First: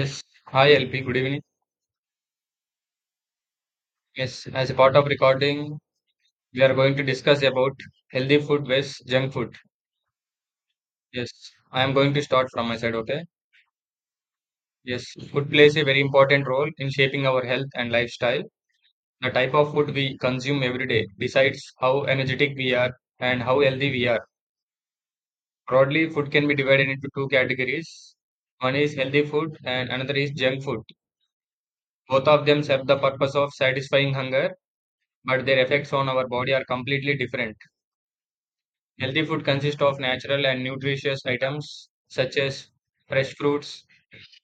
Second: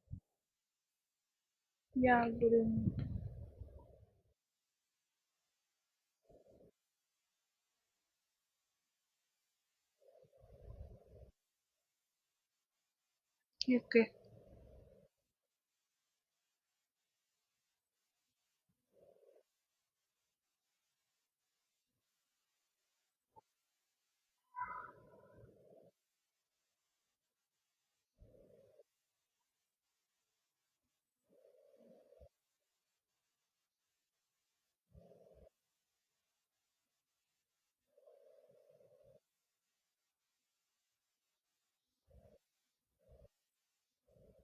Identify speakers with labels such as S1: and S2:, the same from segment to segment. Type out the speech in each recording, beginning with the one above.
S1: Yes. Hi LP, good evening.
S2: Yeah, good evening.
S1: Yes, as a part of recording, we are going to discuss about healthy food versus junk food. Yes, I am going to start from my side, okay?
S2: Okay.
S1: Yes, food plays a very important role in shaping our health and lifestyle. The type of food we consume every day decides how energetic we are and how healthy we are. Broadly, food can be divided into two categories. One is healthy food and another is junk food. Both of them serve the purpose of satisfying hunger, but their effects on our body are completely different. Healthy food consists of natural and nutritious items such as fresh fruits,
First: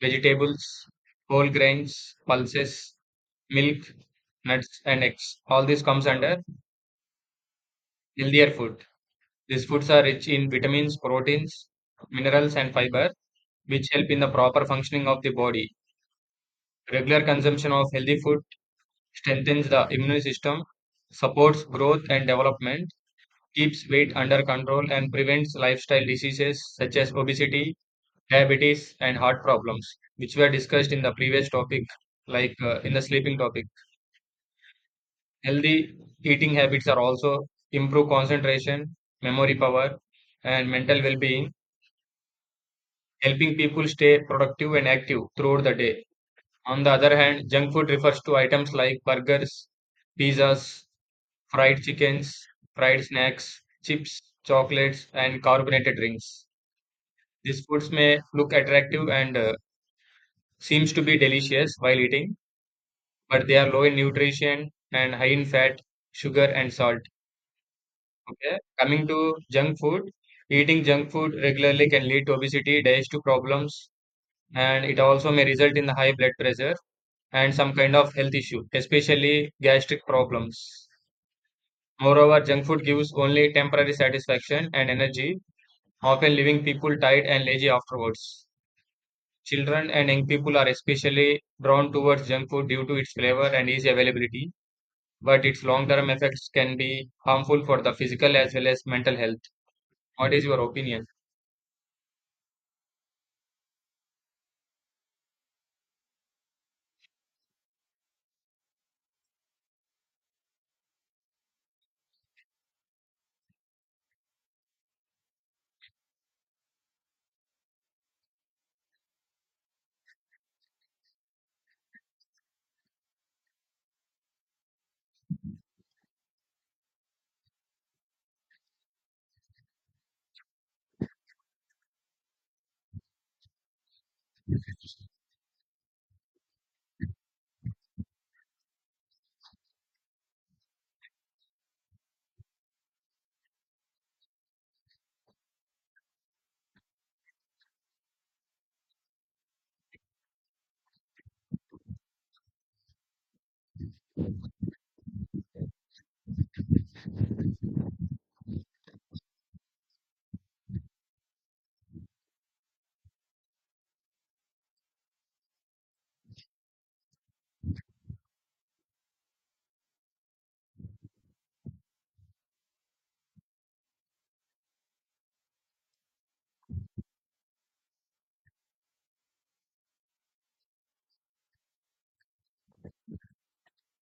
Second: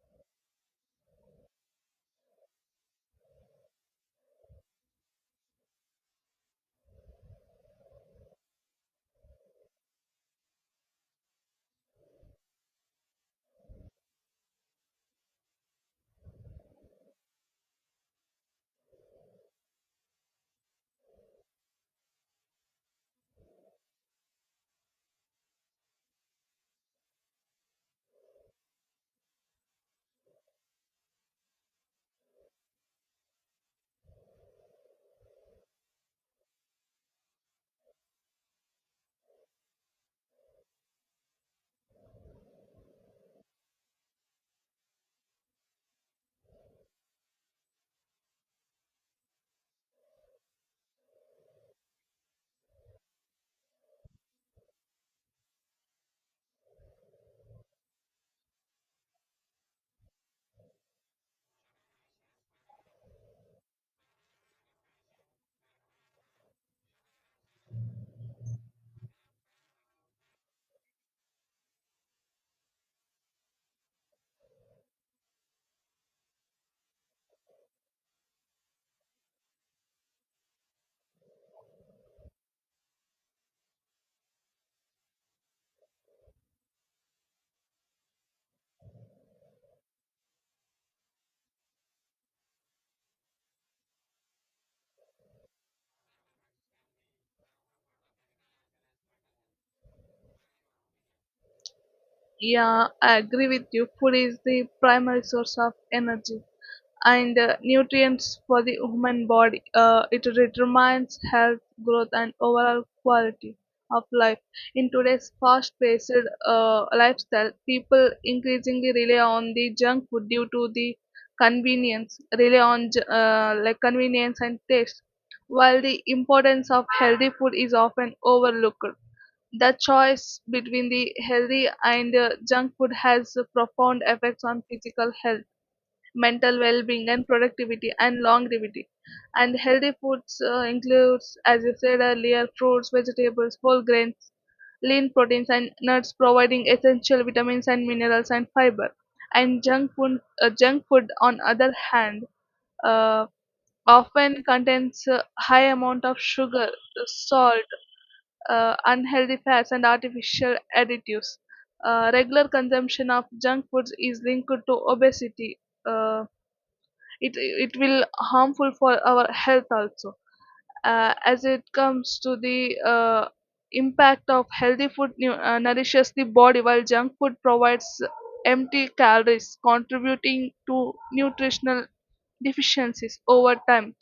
S1: vegetables, whole grains, pulses, milk, nuts, and eggs. All this comes under healthier food. These foods are rich in vitamins, proteins, minerals, and fiber, which help in the proper functioning of the body. Regular consumption of healthy food strengthens the immune system, supports growth and development, keeps weight under control, and prevents lifestyle diseases such as obesity, diabetes, and heart problems, which were discussed in the previous topic, like in the sleeping topic. Healthy eating habits are also improve concentration, memory power, and mental well-being, helping people stay productive and active throughout the day. On the other hand, junk food refers to items like burgers, pizzas, fried chickens, fried snacks, chips, chocolates, and carbonated drinks. These foods may look attractive and seems to be delicious while eating, but they are low in nutrition and high in fat, sugar, and salt. Okay. Coming to junk food, eating junk food regularly can lead to obesity, digestive problems, and it also may result in the high blood pressure and some kind of health issue, especially gastric problems. Moreover, junk food gives only temporary satisfaction and energy, often leaving people tired and lazy afterwards. Children and young people are especially drawn towards junk food due to its flavor and easy availability, but its long term effects can be harmful for the physical as well as mental health. What is your opinion?
S2: Yeah, I agree with you. Food is the primary source of energy and nutrients for the human body. It determines health, growth, and overall quality of life. In today's fast-paced lifestyle, people increasingly rely on the junk food due to the convenience, rely on like convenience and taste, while the importance of healthy food is often overlooked. The choice between the healthy and junk food has profound effects on physical health, mental well-being, and productivity and longevity. And healthy foods includes, as you said earlier, fruits, vegetables, whole grains, lean proteins, and nuts, providing essential vitamins and minerals and fiber. And junk food, junk food, on other hand, uh, often contains a high amount of sugar, salt, unhealthy fats, and artificial additives. Regular consumption of junk foods is linked to obesity. Uh, it will harmful for our health also. As it comes to the impact of healthy food nourishes the body while junk food provides empty calories contributing to nutritional deficiencies over time,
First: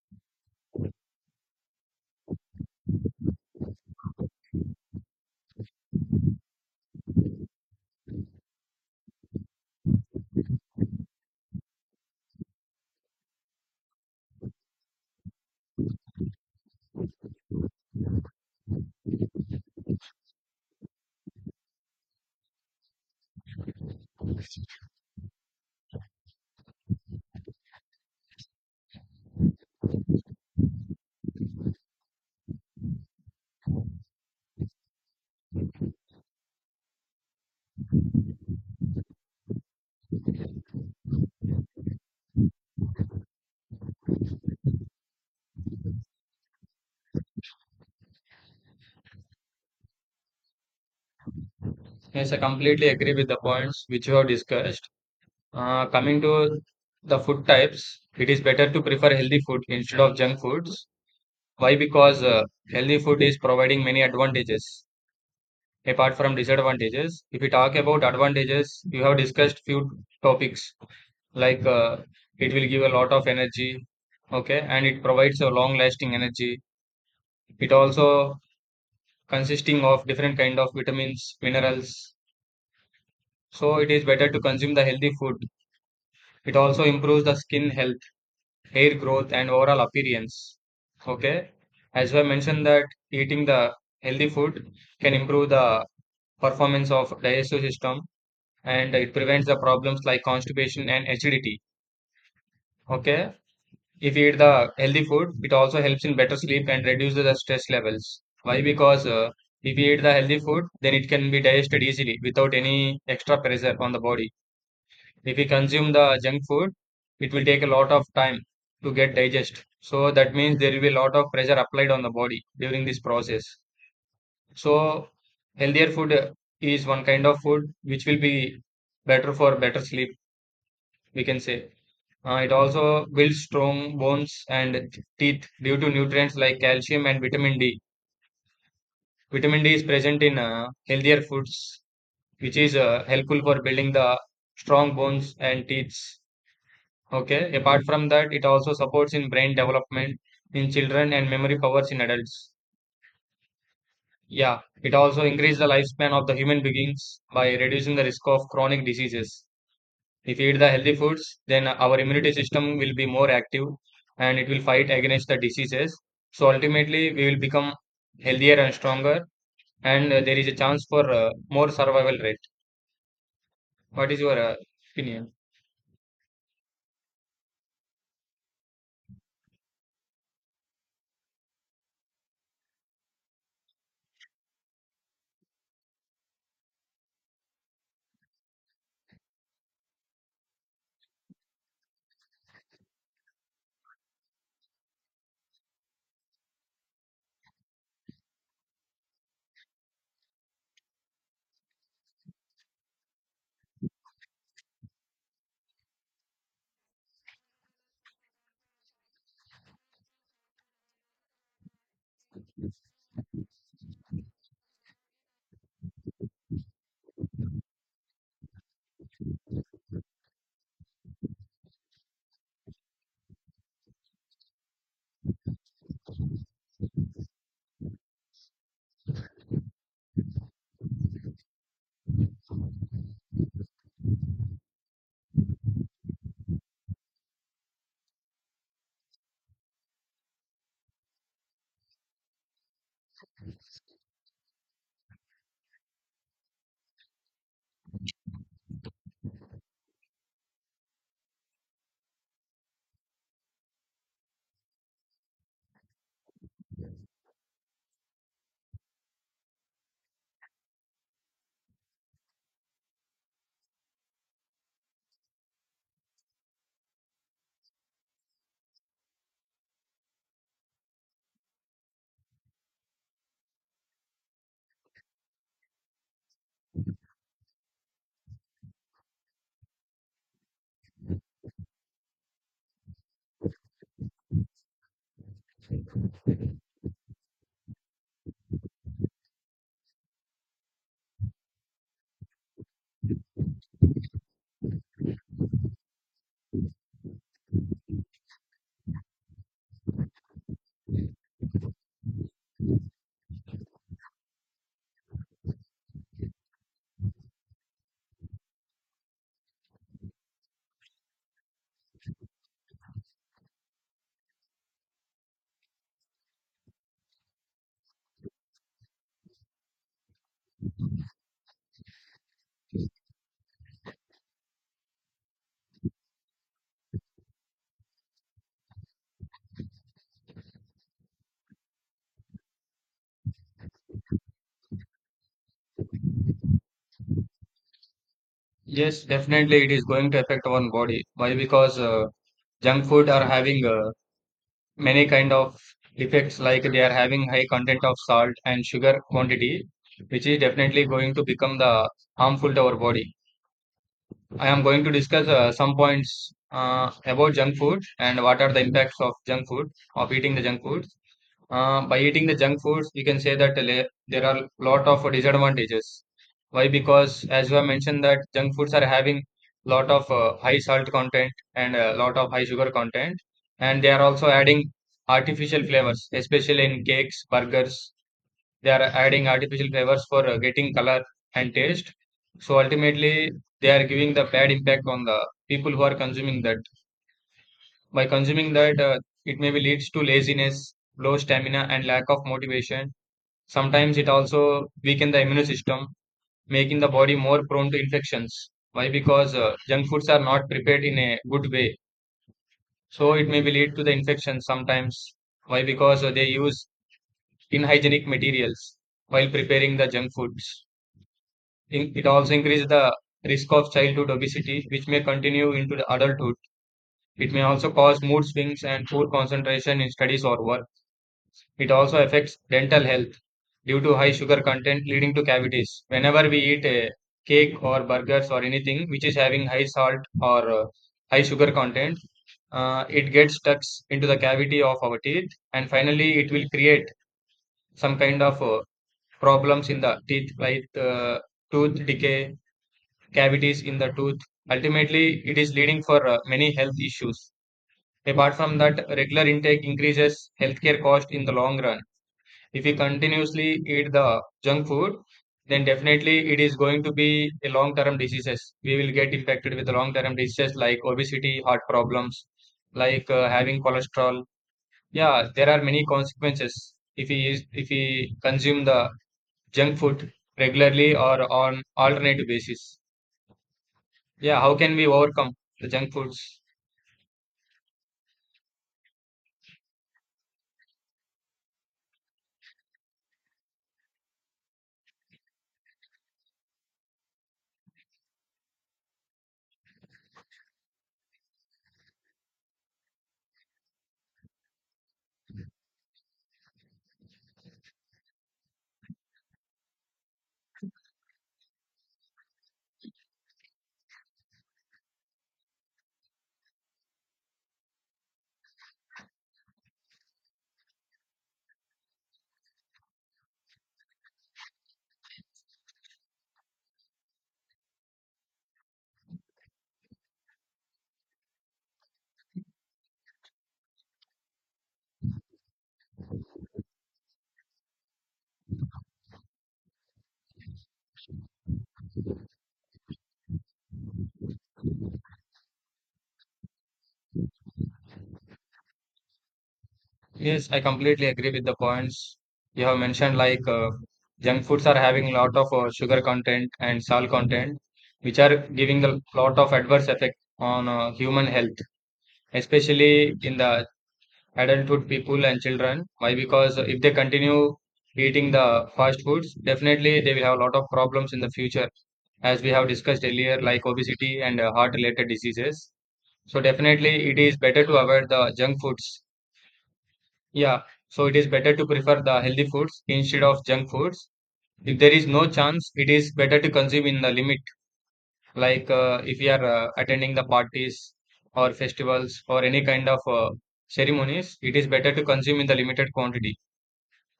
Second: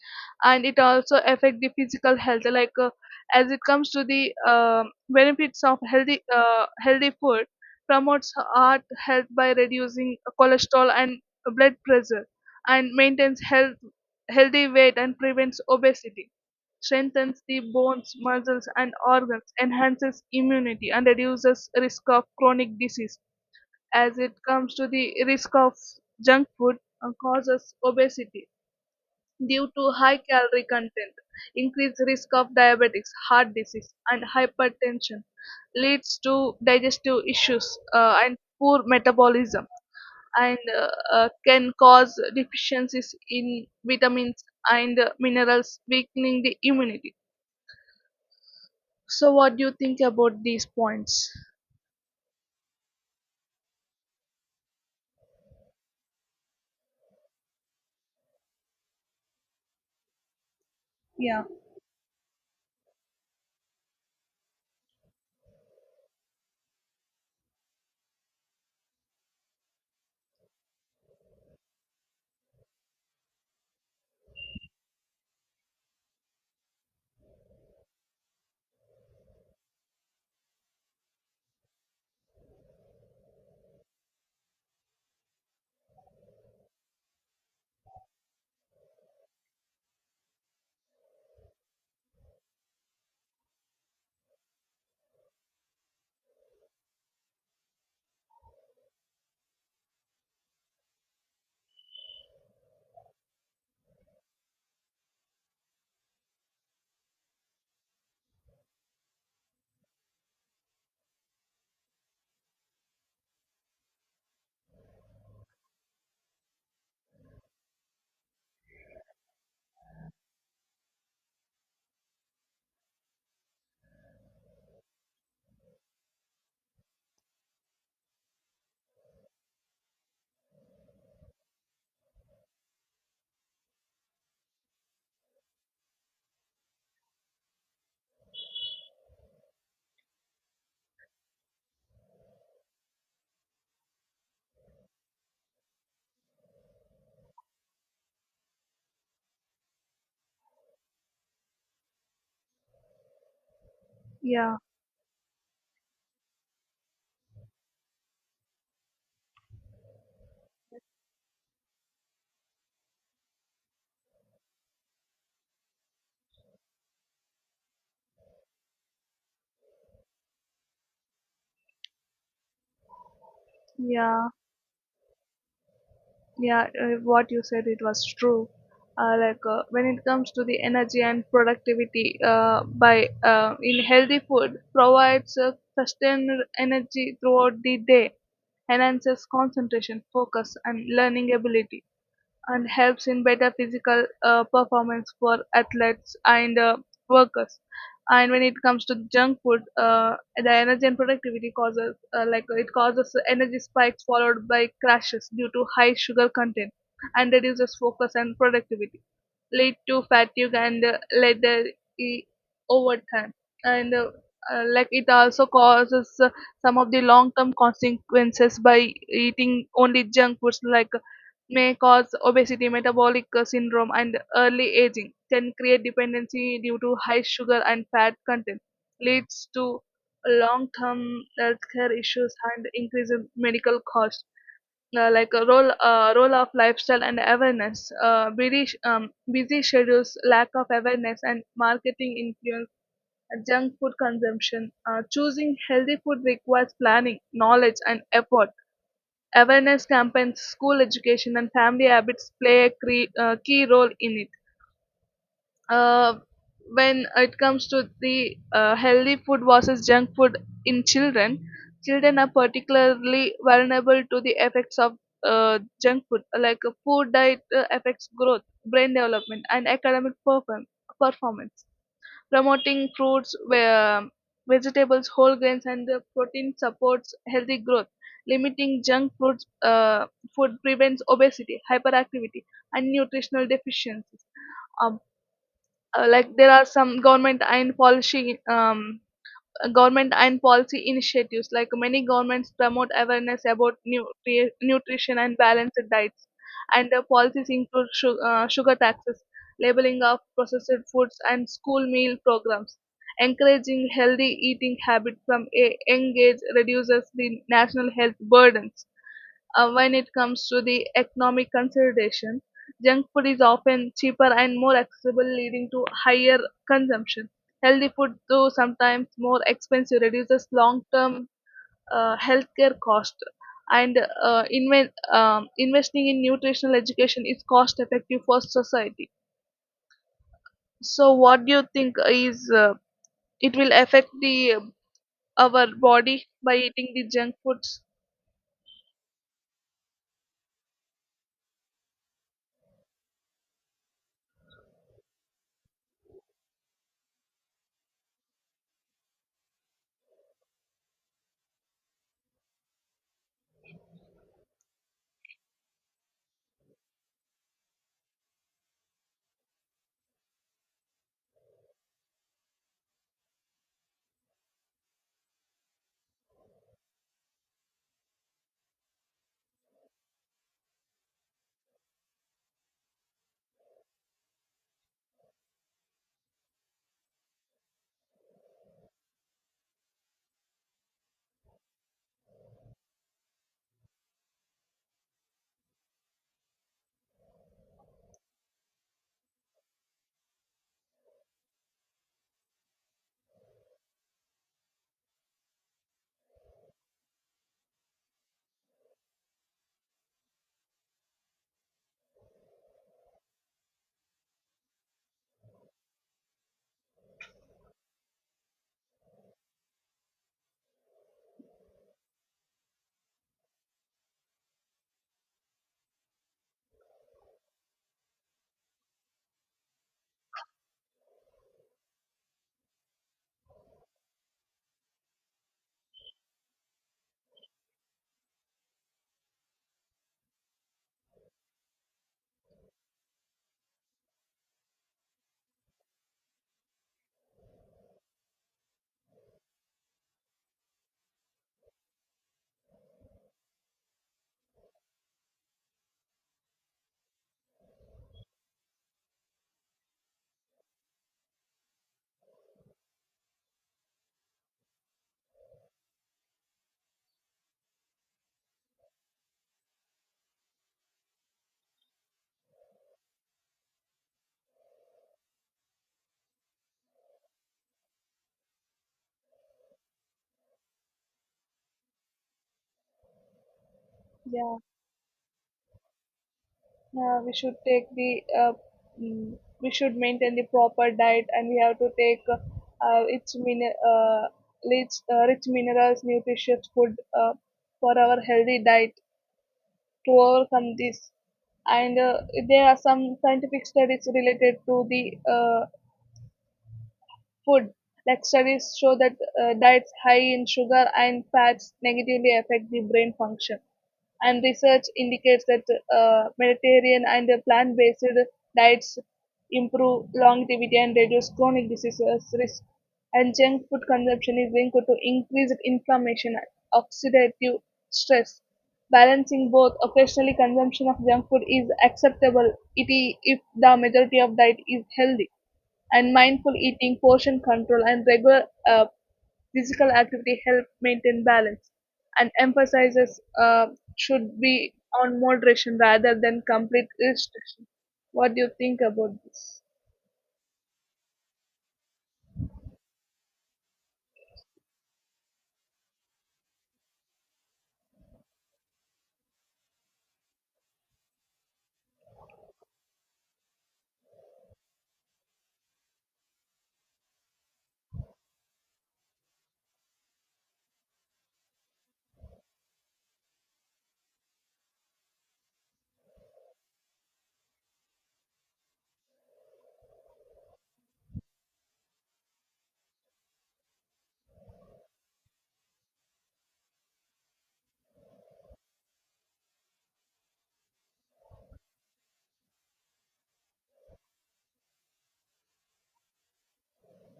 S2: and it also affect the physical health like as it comes to the benefits of healthy healthy food, promotes heart health by reducing cholesterol and blood pressure, and maintains healthy weight and prevents obesity, strengthens the bones, muscles, and organs, enhances immunity, and reduces risk of chronic disease. As it comes to the risk of junk food, causes obesity due to high calorie content, increased risk of diabetics, heart disease, and hypertension, leads to digestive issues, and poor metabolism, and can cause deficiencies in vitamins and minerals, weakening the immunity. So, what do you think about these points?
S1: Yes, I completely agree with the points which you have discussed. Coming to the food types, it is better to prefer healthy food instead of junk foods. Why? Because healthy food is providing many advantages apart from disadvantages. If we talk about advantages, you have discussed few topics like it will give a lot of energy, okay, and it provides a long lasting energy. It also consisting of different kind of vitamins, minerals. So it is better to consume the healthy food. It also improves the skin health, hair growth, and overall appearance. Okay. As I mentioned that eating the healthy food can improve the performance of digestive system and it prevents the problems like constipation and acidity. Okay. If you eat the healthy food, it also helps in better sleep and reduces the stress levels. Why? Because if you eat the healthy food, then it can be digested easily without any extra pressure on the body. If you consume the junk food, it will take a lot of time to get digest. So that means there will be a lot of pressure applied on the body during this process. So healthier food is one kind of food which will be better for better sleep, we can say. It also builds strong bones and teeth due to nutrients like calcium and vitamin D. Vitamin D is present in healthier foods, which is helpful for building the strong bones and teeth. Okay. Apart from that, it also supports in brain development in children and memory powers in adults.
S2: Yeah,
S1: Yeah. It also increases the lifespan of the human beings by reducing the risk of chronic diseases. If we eat the healthy foods, then our immunity system will be more active and it will fight against the diseases. So ultimately, we will become healthier and stronger, and there is a chance for more survival rate. What is
S2: yeah.
S1: your opinion?
S2: Yeah, what you said, it was true. When it comes to the energy and productivity, by in healthy food provides sustained energy throughout the day, enhances concentration, focus, and learning ability, and helps in better physical performance for athletes and workers. And when it comes to junk food, the energy and productivity causes like it causes energy spikes followed by crashes due to high sugar content, and reduces focus and productivity, lead to fatigue and leather e- over time. And like it also causes some of the long term consequences by eating only junk foods like may cause obesity, metabolic syndrome, and early aging. Can create dependency due to high sugar and fat content. Leads to long term healthcare issues and increased medical costs, like a role of lifestyle and awareness, busy schedules, lack of awareness, and marketing influence, junk food consumption, choosing healthy food requires planning, knowledge, and effort. Awareness campaigns, school education, and family habits play a key role in it. Uh, when it comes to the healthy food versus junk food in children, children are particularly vulnerable to the effects of junk food. Like a poor diet affects growth, brain development, and academic performance. Promoting fruits, vegetables, whole grains, and the protein supports healthy growth. Limiting junk foods, food prevents obesity, hyperactivity, and nutritional deficiencies. Um, like there are some government and policy initiatives, like many governments promote awareness about nutri- nutrition and balanced diets, and the policies include sugar taxes, labeling of processed foods, and school meal programs. Encouraging healthy eating habits from a young age reduces the national health burdens. When it comes to the economic consideration, junk food is often cheaper and more accessible, leading to higher consumption. Healthy food, though sometimes more expensive, reduces long-term healthcare cost. And investing in nutritional education is cost-effective for society. So, what do you think, is it will affect the our body by eating the junk foods?
S1: Yes, definitely, it is going to affect our body. Why? Because junk food are having many kind of effects, like they are having high content of salt and sugar quantity, which is definitely going to become the harmful to our body. I am going to discuss some points about junk food and what are the impacts of junk food, of eating the junk foods. By eating the junk foods, we can say that there are lot of disadvantages. Why? Because as you have mentioned that junk foods are having lot of high salt content and a lot of high sugar content, and they are also adding artificial flavors, especially in cakes, burgers, they are adding artificial flavors for getting color and taste. So ultimately, they are giving the bad impact on the people who are consuming that. By consuming that, it maybe leads to laziness, low stamina, and lack of motivation. Sometimes it also weaken the immune system, making the body more prone to infections. Why? Because junk foods are not prepared in a good way. So it may be lead to the infections sometimes. Why? Because they use inhygienic materials while preparing the junk foods. It also increases the risk of childhood obesity, which may continue into the adulthood. It may also cause mood swings and poor concentration in studies or work. It also affects dental health due to high sugar content, leading to cavities. Whenever we eat a cake or burgers or anything which is having high salt or high sugar content, it gets stuck into the cavity of our teeth, and finally, it will create some kind of problems in the teeth, like tooth decay cavities in the tooth. Ultimately, it is leading for many health issues. Apart from that, regular intake increases healthcare cost in the long run. If we continuously eat the junk food, then definitely it is going to be a long-term diseases. We will get infected with long-term diseases like obesity, heart problems, like having cholesterol. Yeah, there are many consequences if we consume the junk food regularly or on alternative basis. Yeah, how
S2: Yeah.
S1: can we overcome the junk foods?
S2: Yeah, we should take the mm, we should maintain the proper diet, and we have to take uh, its min- uh, rich, rich minerals, nutritious food for our healthy diet to overcome this. And there are some scientific studies related to the food, like studies show that diets high in sugar and fats negatively affect the brain function. And research indicates that Mediterranean and plant based diets improve longevity and reduce chronic diseases risk. And junk food consumption is linked to increased inflammation and oxidative stress. Balancing both, occasionally consumption of junk food is acceptable if the majority of diet is healthy, and mindful eating, portion control, and regular uh, physical activity help maintain balance. And emphasizes should be on moderation rather than complete restriction. What do you think about this?
S1: Yes, I completely agree with the points you have mentioned. Like junk foods are having a lot of sugar content and salt content, which are giving a lot of adverse effect on human health, especially in the adulthood people and children. Why? Because if they continue eating the fast foods, definitely they will have a lot of problems in the future, as we have discussed earlier, like obesity and heart-related diseases. So definitely it is better to avoid the junk foods. Yeah. So it is better to prefer the healthy foods instead of junk foods. If there is no chance, it is better to consume in the limit. Like if you are attending the parties or festivals or any kind of ceremonies, it is better to consume in the limited quantity.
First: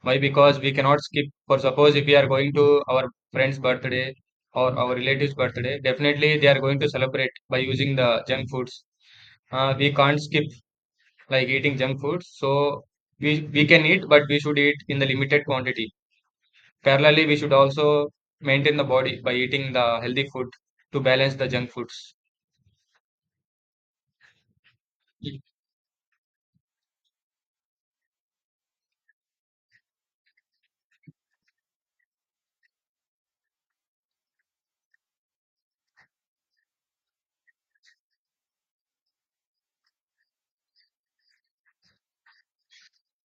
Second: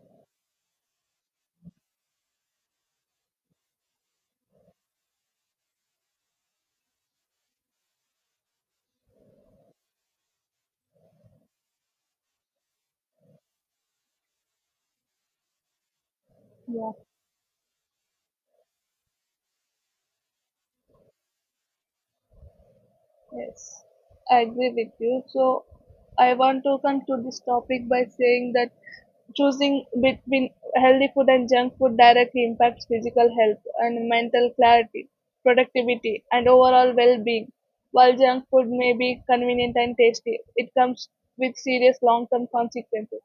S1: Why? Because we cannot skip. For suppose if we are going to our friend's birthday or our relative's birthday, definitely they are going to celebrate by using the junk foods. We can't skip like eating junk food. So we can eat, but we should eat in the limited quantity.
S2: Yeah.
S1: Parallelly, we should also maintain the body by eating the healthy food to balance the junk foods.
S2: Yes, I agree with you.
S1: Y-
S2: So, I want to come to this topic by saying that choosing between healthy food and junk food directly impacts physical health and mental clarity, productivity, and overall well being. While junk food may be convenient and tasty, it comes with serious long term consequences.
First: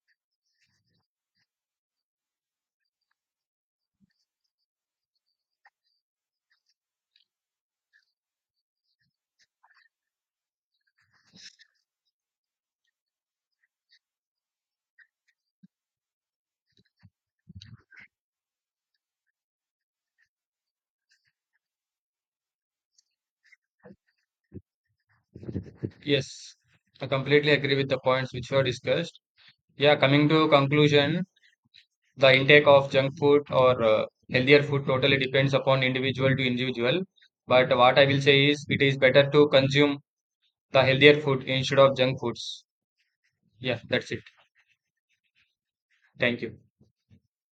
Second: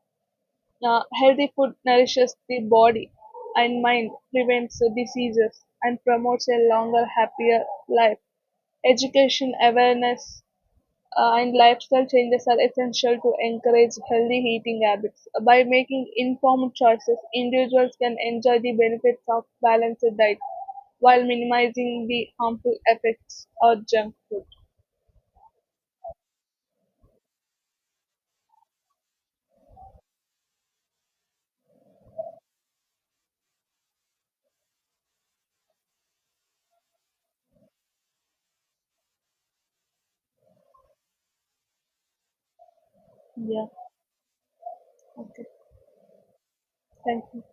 S2: Healthy food nourishes the body and mind, prevents diseases, and promotes a longer, happier life. Education, awareness, and lifestyle changes are essential to encourage healthy eating habits. By making informed choices, individuals can enjoy the benefits of balanced diet while minimizing the harmful effects of junk food.
S1: Yes, I completely agree with the points which were discussed. Yeah, coming to conclusion, the intake of junk food or healthier food totally depends upon individual to individual. But what I will say is, it is better to consume the healthier food instead of junk foods.
S2: Yeah,
S1: Yeah, that's it.
S2: okay,
S1: Thank you.
S2: thank you.